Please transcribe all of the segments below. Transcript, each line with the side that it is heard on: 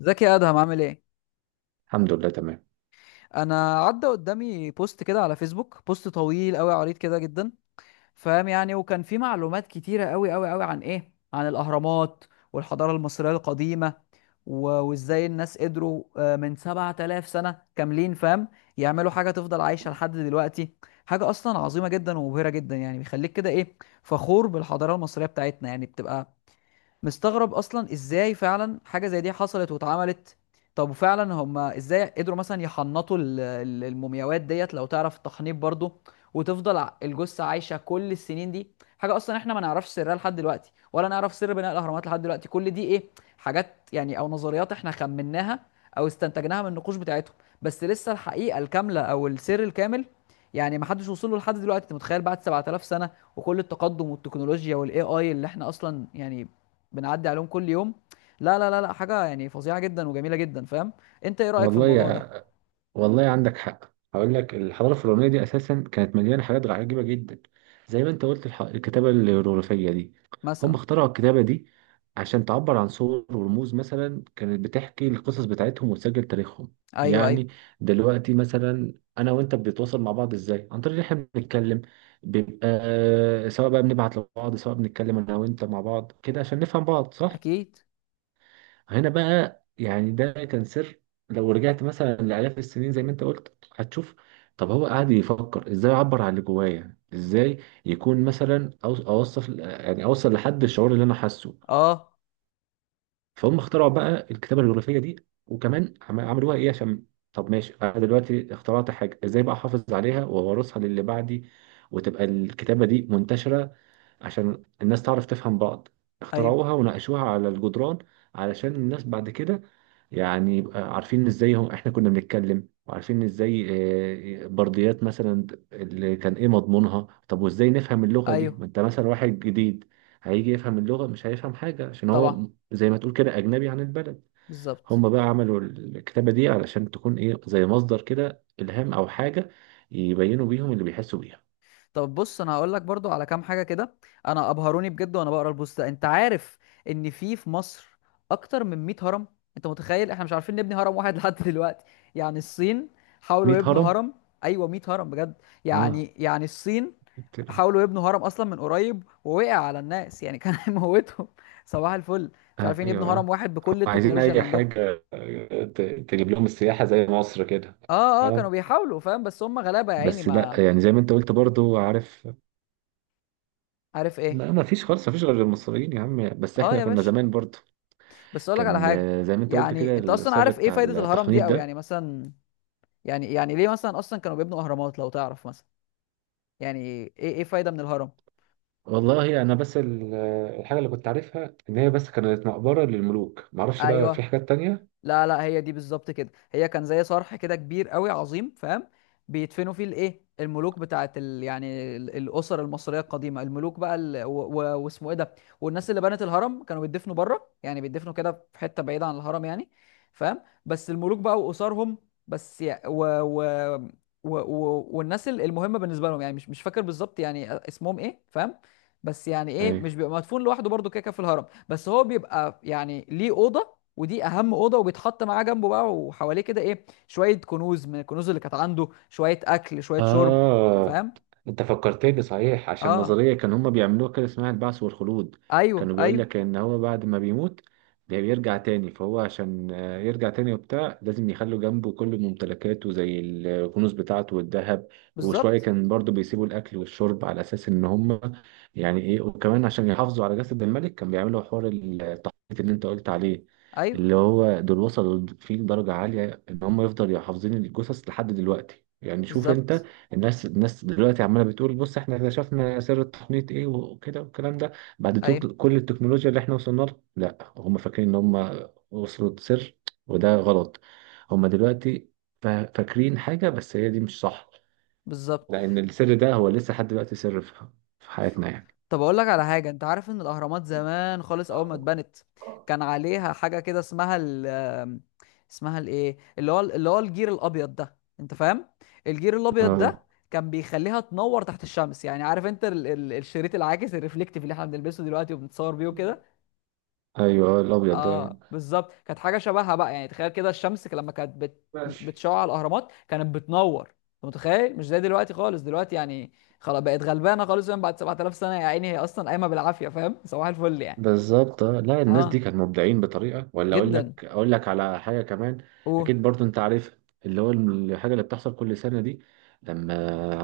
left: ازيك يا ادهم عامل ايه؟
right: الحمد لله تمام.
left: انا عدى قدامي بوست كده على فيسبوك, بوست طويل قوي عريض كده جدا, فاهم يعني, وكان فيه معلومات كتيره قوي قوي قوي عن ايه, عن الاهرامات والحضاره المصريه القديمه. و- وازاي الناس قدروا, من 7000 سنه كاملين, فاهم, يعملوا حاجه تفضل عايشه لحد دلوقتي. حاجه اصلا عظيمه جدا ومبهره جدا, يعني بيخليك كده ايه, فخور بالحضاره المصريه بتاعتنا, يعني بتبقى مستغرب اصلا ازاي فعلا حاجه زي دي حصلت واتعملت. طب وفعلا هم ازاي قدروا مثلا يحنطوا المومياوات ديت, لو تعرف التحنيط برضو, وتفضل الجثه عايشه كل السنين دي. حاجه اصلا احنا ما نعرفش سرها لحد دلوقتي, ولا نعرف سر بناء الاهرامات لحد دلوقتي, كل دي ايه, حاجات يعني او نظريات احنا خمناها او استنتجناها من النقوش بتاعتهم, بس لسه الحقيقه الكامله او السر الكامل يعني ما حدش وصل له لحد دلوقتي. انت متخيل بعد 7000 سنه وكل التقدم والتكنولوجيا والاي اي اللي احنا اصلا يعني بنعدي عليهم كل يوم؟ لا لا لا لا, حاجه يعني فظيعه جدا وجميله جدا, فاهم. انت ايه رايك في
right: والله
left: الموضوع ده؟
right: يا... والله عندك حق، هقول لك الحضاره الفرعونيه دي اساسا كانت مليانه حاجات عجيبه جدا. زي ما انت قلت الكتابه الهيروغليفيه دي، هم
left: مثلا.
right: اخترعوا الكتابه دي عشان تعبر عن صور ورموز. مثلا كانت بتحكي القصص بتاعتهم وتسجل تاريخهم.
left: ايوه ايوه.
right: يعني دلوقتي مثلا انا وانت بنتواصل مع بعض ازاي؟ عن طريق ان احنا بنتكلم، بيبقى سواء بقى بنبعت لبعض، سواء بنتكلم انا وانت مع بعض كده عشان نفهم بعض، صح؟
left: اكيد.
right: هنا بقى يعني ده كان سر. لو رجعت مثلا لآلاف السنين زي ما انت قلت هتشوف، طب هو قاعد يفكر ازاي اعبر عن اللي جوايا، ازاي يكون مثلا اوصف يعني اوصل لحد الشعور اللي انا حاسه.
left: اه.
right: فهم اخترعوا بقى الكتابة الجغرافية دي، وكمان عملوها ايه عشان، طب ماشي انا دلوقتي اخترعت حاجة، ازاي بقى احافظ عليها وورثها للي بعدي وتبقى الكتابة دي منتشرة عشان الناس تعرف تفهم بعض.
left: ايوه
right: اخترعوها وناقشوها على الجدران علشان الناس بعد كده يعني يبقى عارفين ازاي هم احنا كنا بنتكلم، وعارفين ازاي. برديات مثلا، اللي كان ايه مضمونها، طب وازاي نفهم اللغة دي؟
left: ايوه.
right: ما انت مثلا واحد جديد هيجي يفهم اللغة، مش هيفهم حاجة، عشان
left: طبعا.
right: هو زي ما تقول كده أجنبي عن البلد.
left: بالظبط.
right: هم بقى عملوا الكتابة دي علشان تكون ايه، زي مصدر كده إلهام أو حاجة، يبينوا بيهم اللي بيحسوا بيها.
left: طب بص, انا هقول لك برضو على كام حاجه كده. انا ابهروني بجد وانا بقرا البوست ده. انت عارف ان في مصر اكتر من 100 هرم؟ انت متخيل احنا مش عارفين نبني هرم واحد لحد دلوقتي؟ يعني الصين حاولوا
right: 100
left: يبنوا
right: هرم؟
left: هرم. ايوه, 100 هرم بجد. يعني
right: اه،
left: يعني الصين حاولوا يبنوا هرم اصلا من قريب ووقع على الناس, يعني كان هيموتهم. صباح الفل, مش عارفين يبنوا
right: ايوه هم
left: هرم واحد بكل
right: عايزين
left: التكنولوجيا اللي
right: اي
left: عندهم.
right: حاجه ت- تجيب لهم السياحه زي مصر كده.
left: اه اه, كانوا
right: اه،
left: بيحاولوا, فاهم, بس هم غلابه يا عيني.
right: بس لا
left: ما
right: يعني زي ما انت قلت برضو، عارف،
left: عارف ايه.
right: ما فيش خالص، ما فيش غير المصريين يا عم، بس
left: اه
right: احنا
left: يا
right: كنا
left: باشا,
right: زمان برضو
left: بس اقول لك على
right: كان،
left: حاجه.
right: زي ما انت قلت
left: يعني
right: كده،
left: انت اصلا
right: السر
left: عارف ايه
right: بتاع
left: فايده الهرم
right: التحنيط
left: دي, او يعني
right: ده.
left: مثلا يعني ليه مثلا اصلا كانوا بيبنوا اهرامات؟ لو تعرف مثلا يعني ايه ايه فايده من الهرم.
right: والله انا بس الحاجه اللي كنت عارفها ان هي بس كانت مقبره للملوك، معرفش بقى في
left: ايوه.
right: حاجات تانية.
left: لا لا, هي دي بالظبط كده, هي كان زي صرح كده كبير قوي عظيم, فاهم, بيدفنوا فيه الايه, الملوك بتاعت ال... يعني الاسر المصريه القديمه, الملوك بقى ال... و... و... واسمه ايه ده, والناس اللي بنت الهرم كانوا بيدفنوا بره, يعني بيدفنوا كده في حته بعيده عن الهرم يعني, فاهم, بس الملوك بقى واسرهم. بس يع- و... و... و... و... والناس المهمه بالنسبه لهم, يعني مش فاكر بالظبط يعني اسمهم ايه, فاهم, بس يعني ايه, مش
right: ايوه.
left: بيبقى مدفون لوحده برضه كده كده في الهرم, بس هو بيبقى يعني ليه اوضه, ودي اهم اوضه, وبيتحط معاه جنبه بقى وحواليه كده ايه, شويه كنوز من الكنوز اللي كانت عنده, شويه اكل شويه شرب,
right: آه،
left: فاهم.
right: أنت فكرتني صحيح، عشان
left: اه
right: نظرية كان هما بيعملوها كده اسمها البعث والخلود.
left: ايوه
right: كانوا بيقول
left: ايوه.
right: لك إن هو بعد ما بيموت بيرجع تاني، فهو عشان يرجع تاني وبتاع، لازم يخلوا جنبه كل ممتلكاته زي الكنوز بتاعته والذهب وشوية،
left: بالظبط.
right: كان برضو بيسيبوا الأكل والشرب على أساس إن هما يعني إيه. وكمان عشان يحافظوا على جسد الملك كان بيعملوا حوار التحنيط اللي أنت قلت عليه،
left: ايوه.
right: اللي هو دول وصلوا فيه لدرجة عالية إن هم يفضلوا حافظين الجثث لحد دلوقتي. يعني شوف أنت،
left: بالظبط.
right: الناس دلوقتي عماله بتقول، بص احنا اكتشفنا سر التقنية ايه وكده والكلام ده، بعد
left: ايوه.
right: كل التكنولوجيا اللي احنا وصلنا لها. لا، هم فاكرين ان هم وصلوا لسر، وده غلط. هم دلوقتي فاكرين حاجة بس هي دي مش صح،
left: بالظبط.
right: لأن السر ده هو لسه لحد دلوقتي سر في حياتنا يعني.
left: طب اقول لك على حاجه, انت عارف ان الاهرامات زمان خالص اول ما اتبنت كان عليها حاجه كده اسمها ال آم، اسمها الايه, اللي هو اللي هو الجير الابيض ده, انت فاهم, الجير الابيض
right: اه
left: ده كان بيخليها تنور تحت الشمس. يعني عارف انت ال ال الشريط العاكس الريفليكتيف اللي احنا بنلبسه دلوقتي وبنتصور بيه وكده؟
right: ايوه الابيض ده.
left: اه بالظبط, كانت حاجه شبهها بقى. يعني تخيل كده الشمس لما كانت
right: ماشي.
left: بتشع على الاهرامات كانت بتنور, انت متخيل, مش زي دلوقتي خالص. دلوقتي يعني خلاص بقت غلبانه خالص, يعني بعد 7000 سنه يا عيني هي اصلا قايمه بالعافيه, فاهم, صباح الفل يعني.
right: بالظبط. آه. لا الناس دي
left: اه,
right: كانوا مبدعين بطريقه ولا، اقول
left: جدا.
right: لك اقول لك على حاجه كمان،
left: قول.
right: اكيد برضو انت عارف اللي هو الحاجه اللي بتحصل كل سنه دي، لما،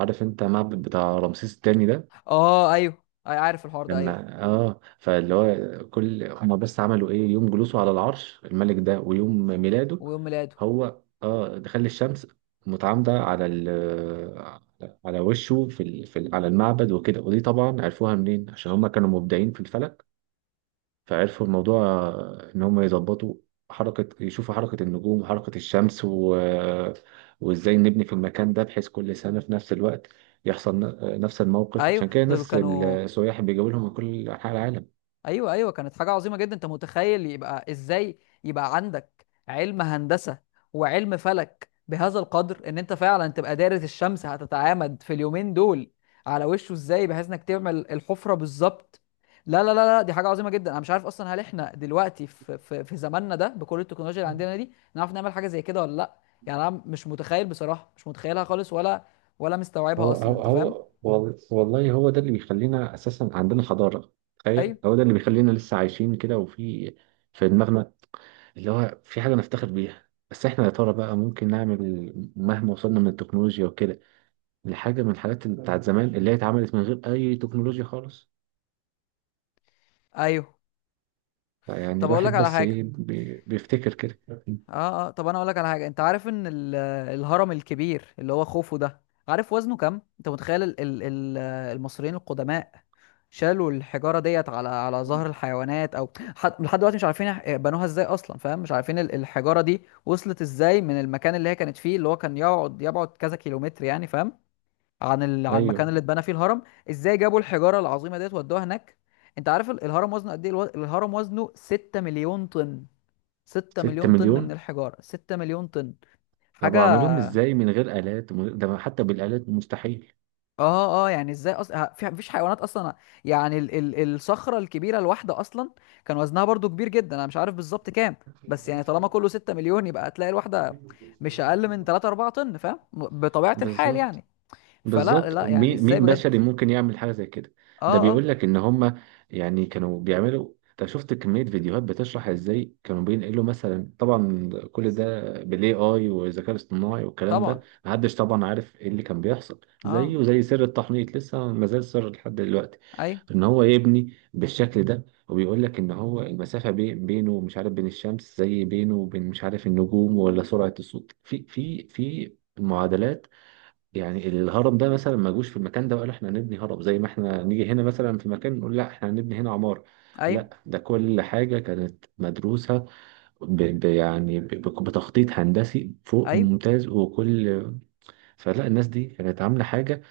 right: عارف انت معبد بتاع رمسيس الثاني ده؟
left: اه ايوه, اي عارف الحوار ده, ايوه.
right: لما اه، فاللي هو كل هما بس عملوا ايه يوم جلوسه على العرش الملك ده ويوم ميلاده،
left: ويوم ميلاده.
right: هو اه دخل الشمس متعامده على على وشه في على المعبد وكده. ودي طبعا عرفوها منين؟ عشان هما كانوا مبدعين في الفلك. فعرفوا الموضوع، إن هم يظبطوا حركة، يشوفوا حركة النجوم وحركة الشمس وإزاي نبني في المكان ده بحيث كل سنة في نفس الوقت يحصل نفس الموقف.
left: ايوه
right: عشان كده
left: دول
right: الناس
left: كانوا,
right: السياح بيجوا لهم من كل أنحاء العالم.
left: ايوه ايوه, كانت حاجه عظيمه جدا. انت متخيل يبقى ازاي يبقى عندك علم هندسه وعلم فلك بهذا القدر ان انت فعلا تبقى دارس الشمس هتتعامد في اليومين دول على وشه ازاي بحيث انك تعمل الحفره بالظبط؟ لا لا لا لا, دي حاجه عظيمه جدا. انا مش عارف اصلا, هل احنا دلوقتي في زماننا ده بكل التكنولوجيا اللي عندنا دي نعرف نعمل حاجه زي كده ولا لا؟ يعني انا مش متخيل بصراحه, مش متخيلها خالص ولا ولا مستوعبها اصلا, انت فاهم.
right: والله هو ده اللي بيخلينا أساسا عندنا حضارة.
left: ايوه
right: تخيل، هو ده اللي بيخلينا لسه عايشين كده، وفي دماغنا اللي هو في حاجة نفتخر بيها. بس احنا يا ترى بقى ممكن نعمل مهما وصلنا من التكنولوجيا وكده لحاجة من الحاجات اللي بتاعت زمان اللي هي اتعملت من غير أي تكنولوجيا خالص؟
left: ايوه.
right: يعني
left: طب اقول لك
right: الواحد
left: على
right: بس
left: حاجه,
right: إيه بيفتكر كده.
left: اه اه, طب انا اقول لك على حاجه, انت عارف ان الهرم الكبير اللي هو خوفو ده, عارف وزنه كام؟ انت متخيل ال ال ال المصريين القدماء شالوا الحجاره ديت على على ظهر الحيوانات؟ او حد لحد دلوقتي مش عارفين بنوها ازاي اصلا, فاهم, مش عارفين الحجاره دي وصلت ازاي من المكان اللي هي كانت فيه, اللي هو كان يقعد يبعد كذا كيلومتر يعني, فاهم, عن ال عن المكان
right: أيوه.
left: اللي اتبنى فيه الهرم. ازاي جابوا الحجاره العظيمه ديت ودوها هناك؟ انت عارف الهرم وزنه قد ايه؟ الهرم وزنه 6 مليون طن. 6
right: ستة
left: مليون طن من
right: مليون
left: الحجارة, 6 مليون طن
right: طب
left: حاجة.
right: عملوهم إزاي من غير آلات، من غير، ده حتى بالآلات مستحيل.
left: اه اه, يعني ازاي اصلا, في مفيش حيوانات اصلا. يعني ال ال الصخرة الكبيرة الواحدة اصلا كان وزنها برضو كبير جدا, انا مش عارف بالظبط كام, بس يعني طالما كله 6 مليون يبقى هتلاقي الواحدة مش اقل من 3 4 طن, فاهم, بطبيعة الحال
right: بالظبط.
left: يعني. فلا
right: بالظبط،
left: لا, يعني
right: مين
left: ازاي
right: مين
left: بجد؟
right: بشري ممكن يعمل حاجه زي كده؟
left: اه
right: ده بيقول
left: اه.
right: لك ان هم يعني كانوا بيعملوا، انت شفت كميه فيديوهات بتشرح ازاي كانوا بينقلوا مثلا؟ طبعا كل ده بالاي اي والذكاء الاصطناعي والكلام ده.
left: طبعا.
right: محدش طبعا عارف ايه اللي كان بيحصل،
left: اه
right: زيه زي سر التحنيط لسه ما زال سر لحد دلوقتي،
left: ايوه
right: ان هو يبني بالشكل ده. وبيقول لك ان هو المسافه بينه مش عارف بين الشمس، زي بينه وبين مش عارف النجوم، ولا سرعه الصوت في معادلات. يعني الهرم ده مثلا ما جوش في المكان ده وقالوا احنا هنبني هرم زي ما احنا نيجي هنا مثلا في مكان نقول لا احنا هنبني هنا عمارة.
left: ايوه
right: لا ده كل حاجة كانت مدروسة ب يعني بتخطيط هندسي فوق
left: ايوه,
right: الممتاز وكل. فلا الناس دي كانت عاملة حاجة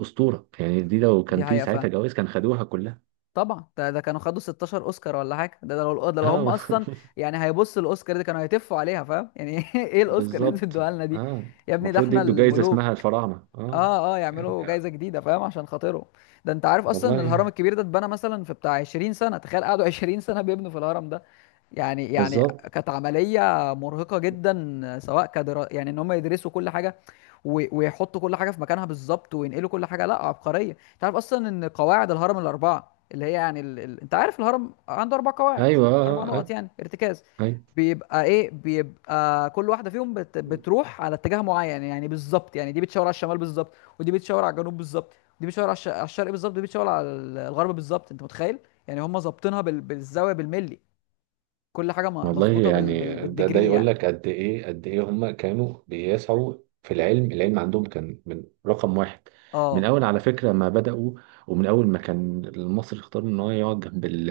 right: أسطورة. يعني دي لو كان
left: دي
right: في
left: حقيقة
right: ساعتها
left: فعلا.
right: جوائز كان خدوها كلها.
left: طبعا ده كانوا خدوا 16 اوسكار ولا حاجه. ده ده لو هم
right: اه
left: اصلا يعني هيبصوا الاوسكار دي كانوا هيتفوا عليها, فاهم, يعني ايه الاوسكار اللي انتوا
right: بالظبط.
left: ادوها لنا دي؟
right: اه.
left: يا ابني ده
right: المفروض
left: احنا
right: يدوا جايزة اسمها
left: الملوك.
right: الفراعنة، اه.
left: اه اه, يعملوا
right: يعني آه،.
left: جايزه جديده, فاهم, عشان خاطرهم. ده انت عارف اصلا ان الهرم
right: والله.
left: الكبير ده اتبنى مثلا في بتاع 20 سنه؟ تخيل قعدوا 20 سنه بيبنوا في الهرم ده. يعني يعني
right: بالظبط.
left: كانت عمليه مرهقه جدا, سواء كدرا يعني ان هم يدرسوا كل حاجه, ويحطوا كل حاجه في مكانها بالظبط, وينقلوا كل حاجه. لا عبقريه. انت عارف اصلا ان قواعد الهرم الاربعه اللي هي يعني ال... ال... انت عارف الهرم عنده اربع قواعد,
right: ايوه.
left: اربع
right: اه
left: نقط
right: اه.
left: يعني ارتكاز,
right: آه، ايوه.
left: بيبقى ايه, بيبقى كل واحده فيهم بتروح على اتجاه معين, يعني بالظبط, يعني دي بتشاور على الشمال بالظبط, ودي بتشاور على الجنوب بالظبط, ودي بتشاور على, على الشرق بالظبط, ودي بتشاور على الغرب بالظبط, انت متخيل؟ يعني هم ظابطينها بال... بالزاويه بالملي, كل حاجه
right: والله
left: مظبوطه بال...
right: يعني
left: بال...
right: ده ده
left: بالديجري
right: يقول
left: يعني.
right: لك قد ايه قد ايه هم كانوا بيسعوا في العلم. العلم عندهم كان من رقم واحد. من
left: اه
right: اول على فكره ما بداوا، ومن اول ما كان المصري اختار ان هو يقعد جنب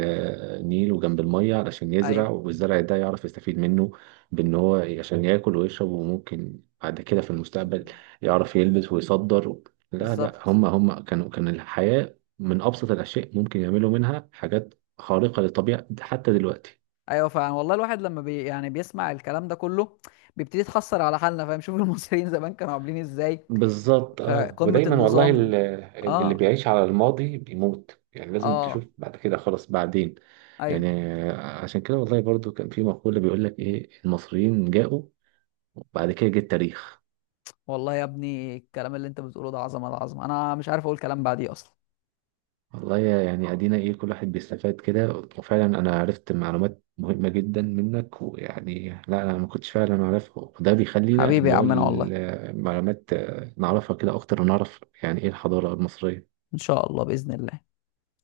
right: النيل وجنب الميه علشان
left: ايوه
right: يزرع، والزرع ده يعرف يستفيد منه بان هو عشان ياكل ويشرب، وممكن بعد كده في المستقبل يعرف يلبس ويصدر. لا لا
left: بالظبط.
right: هم، كانوا كان الحياه من ابسط الاشياء ممكن يعملوا منها حاجات خارقه للطبيعه حتى دلوقتي.
left: ايوه فعلا والله, الواحد لما يعني بيسمع الكلام ده كله بيبتدي يتحسر على حالنا, فاهم, شوف المصريين زمان كانوا عاملين ازاي.
right: بالظبط. اه
left: قمة
right: ودايما والله
left: النظام.
right: اللي
left: اه.
right: بيعيش على الماضي بيموت، يعني لازم تشوف
left: اه.
right: بعد كده خلاص بعدين.
left: ايوه.
right: يعني عشان كده والله برضو كان في مقولة بيقول لك ايه، المصريين جاءوا وبعد كده جه التاريخ.
left: والله يا ابني الكلام اللي انت بتقوله ده عظمة العظمة, انا مش عارف اقول كلام بعديه اصلا.
right: والله يعني ادينا ايه، كل واحد بيستفاد كده. وفعلا انا عرفت معلومات مهمة جدا منك، ويعني لا انا ما كنتش فعلا اعرفها. وده بيخلينا
left: حبيبي يا
right: اللي هو
left: عمنا والله,
right: المعلومات، نعرفها كده اكتر، ونعرف يعني ايه الحضارة المصرية.
left: ان شاء الله بإذن الله.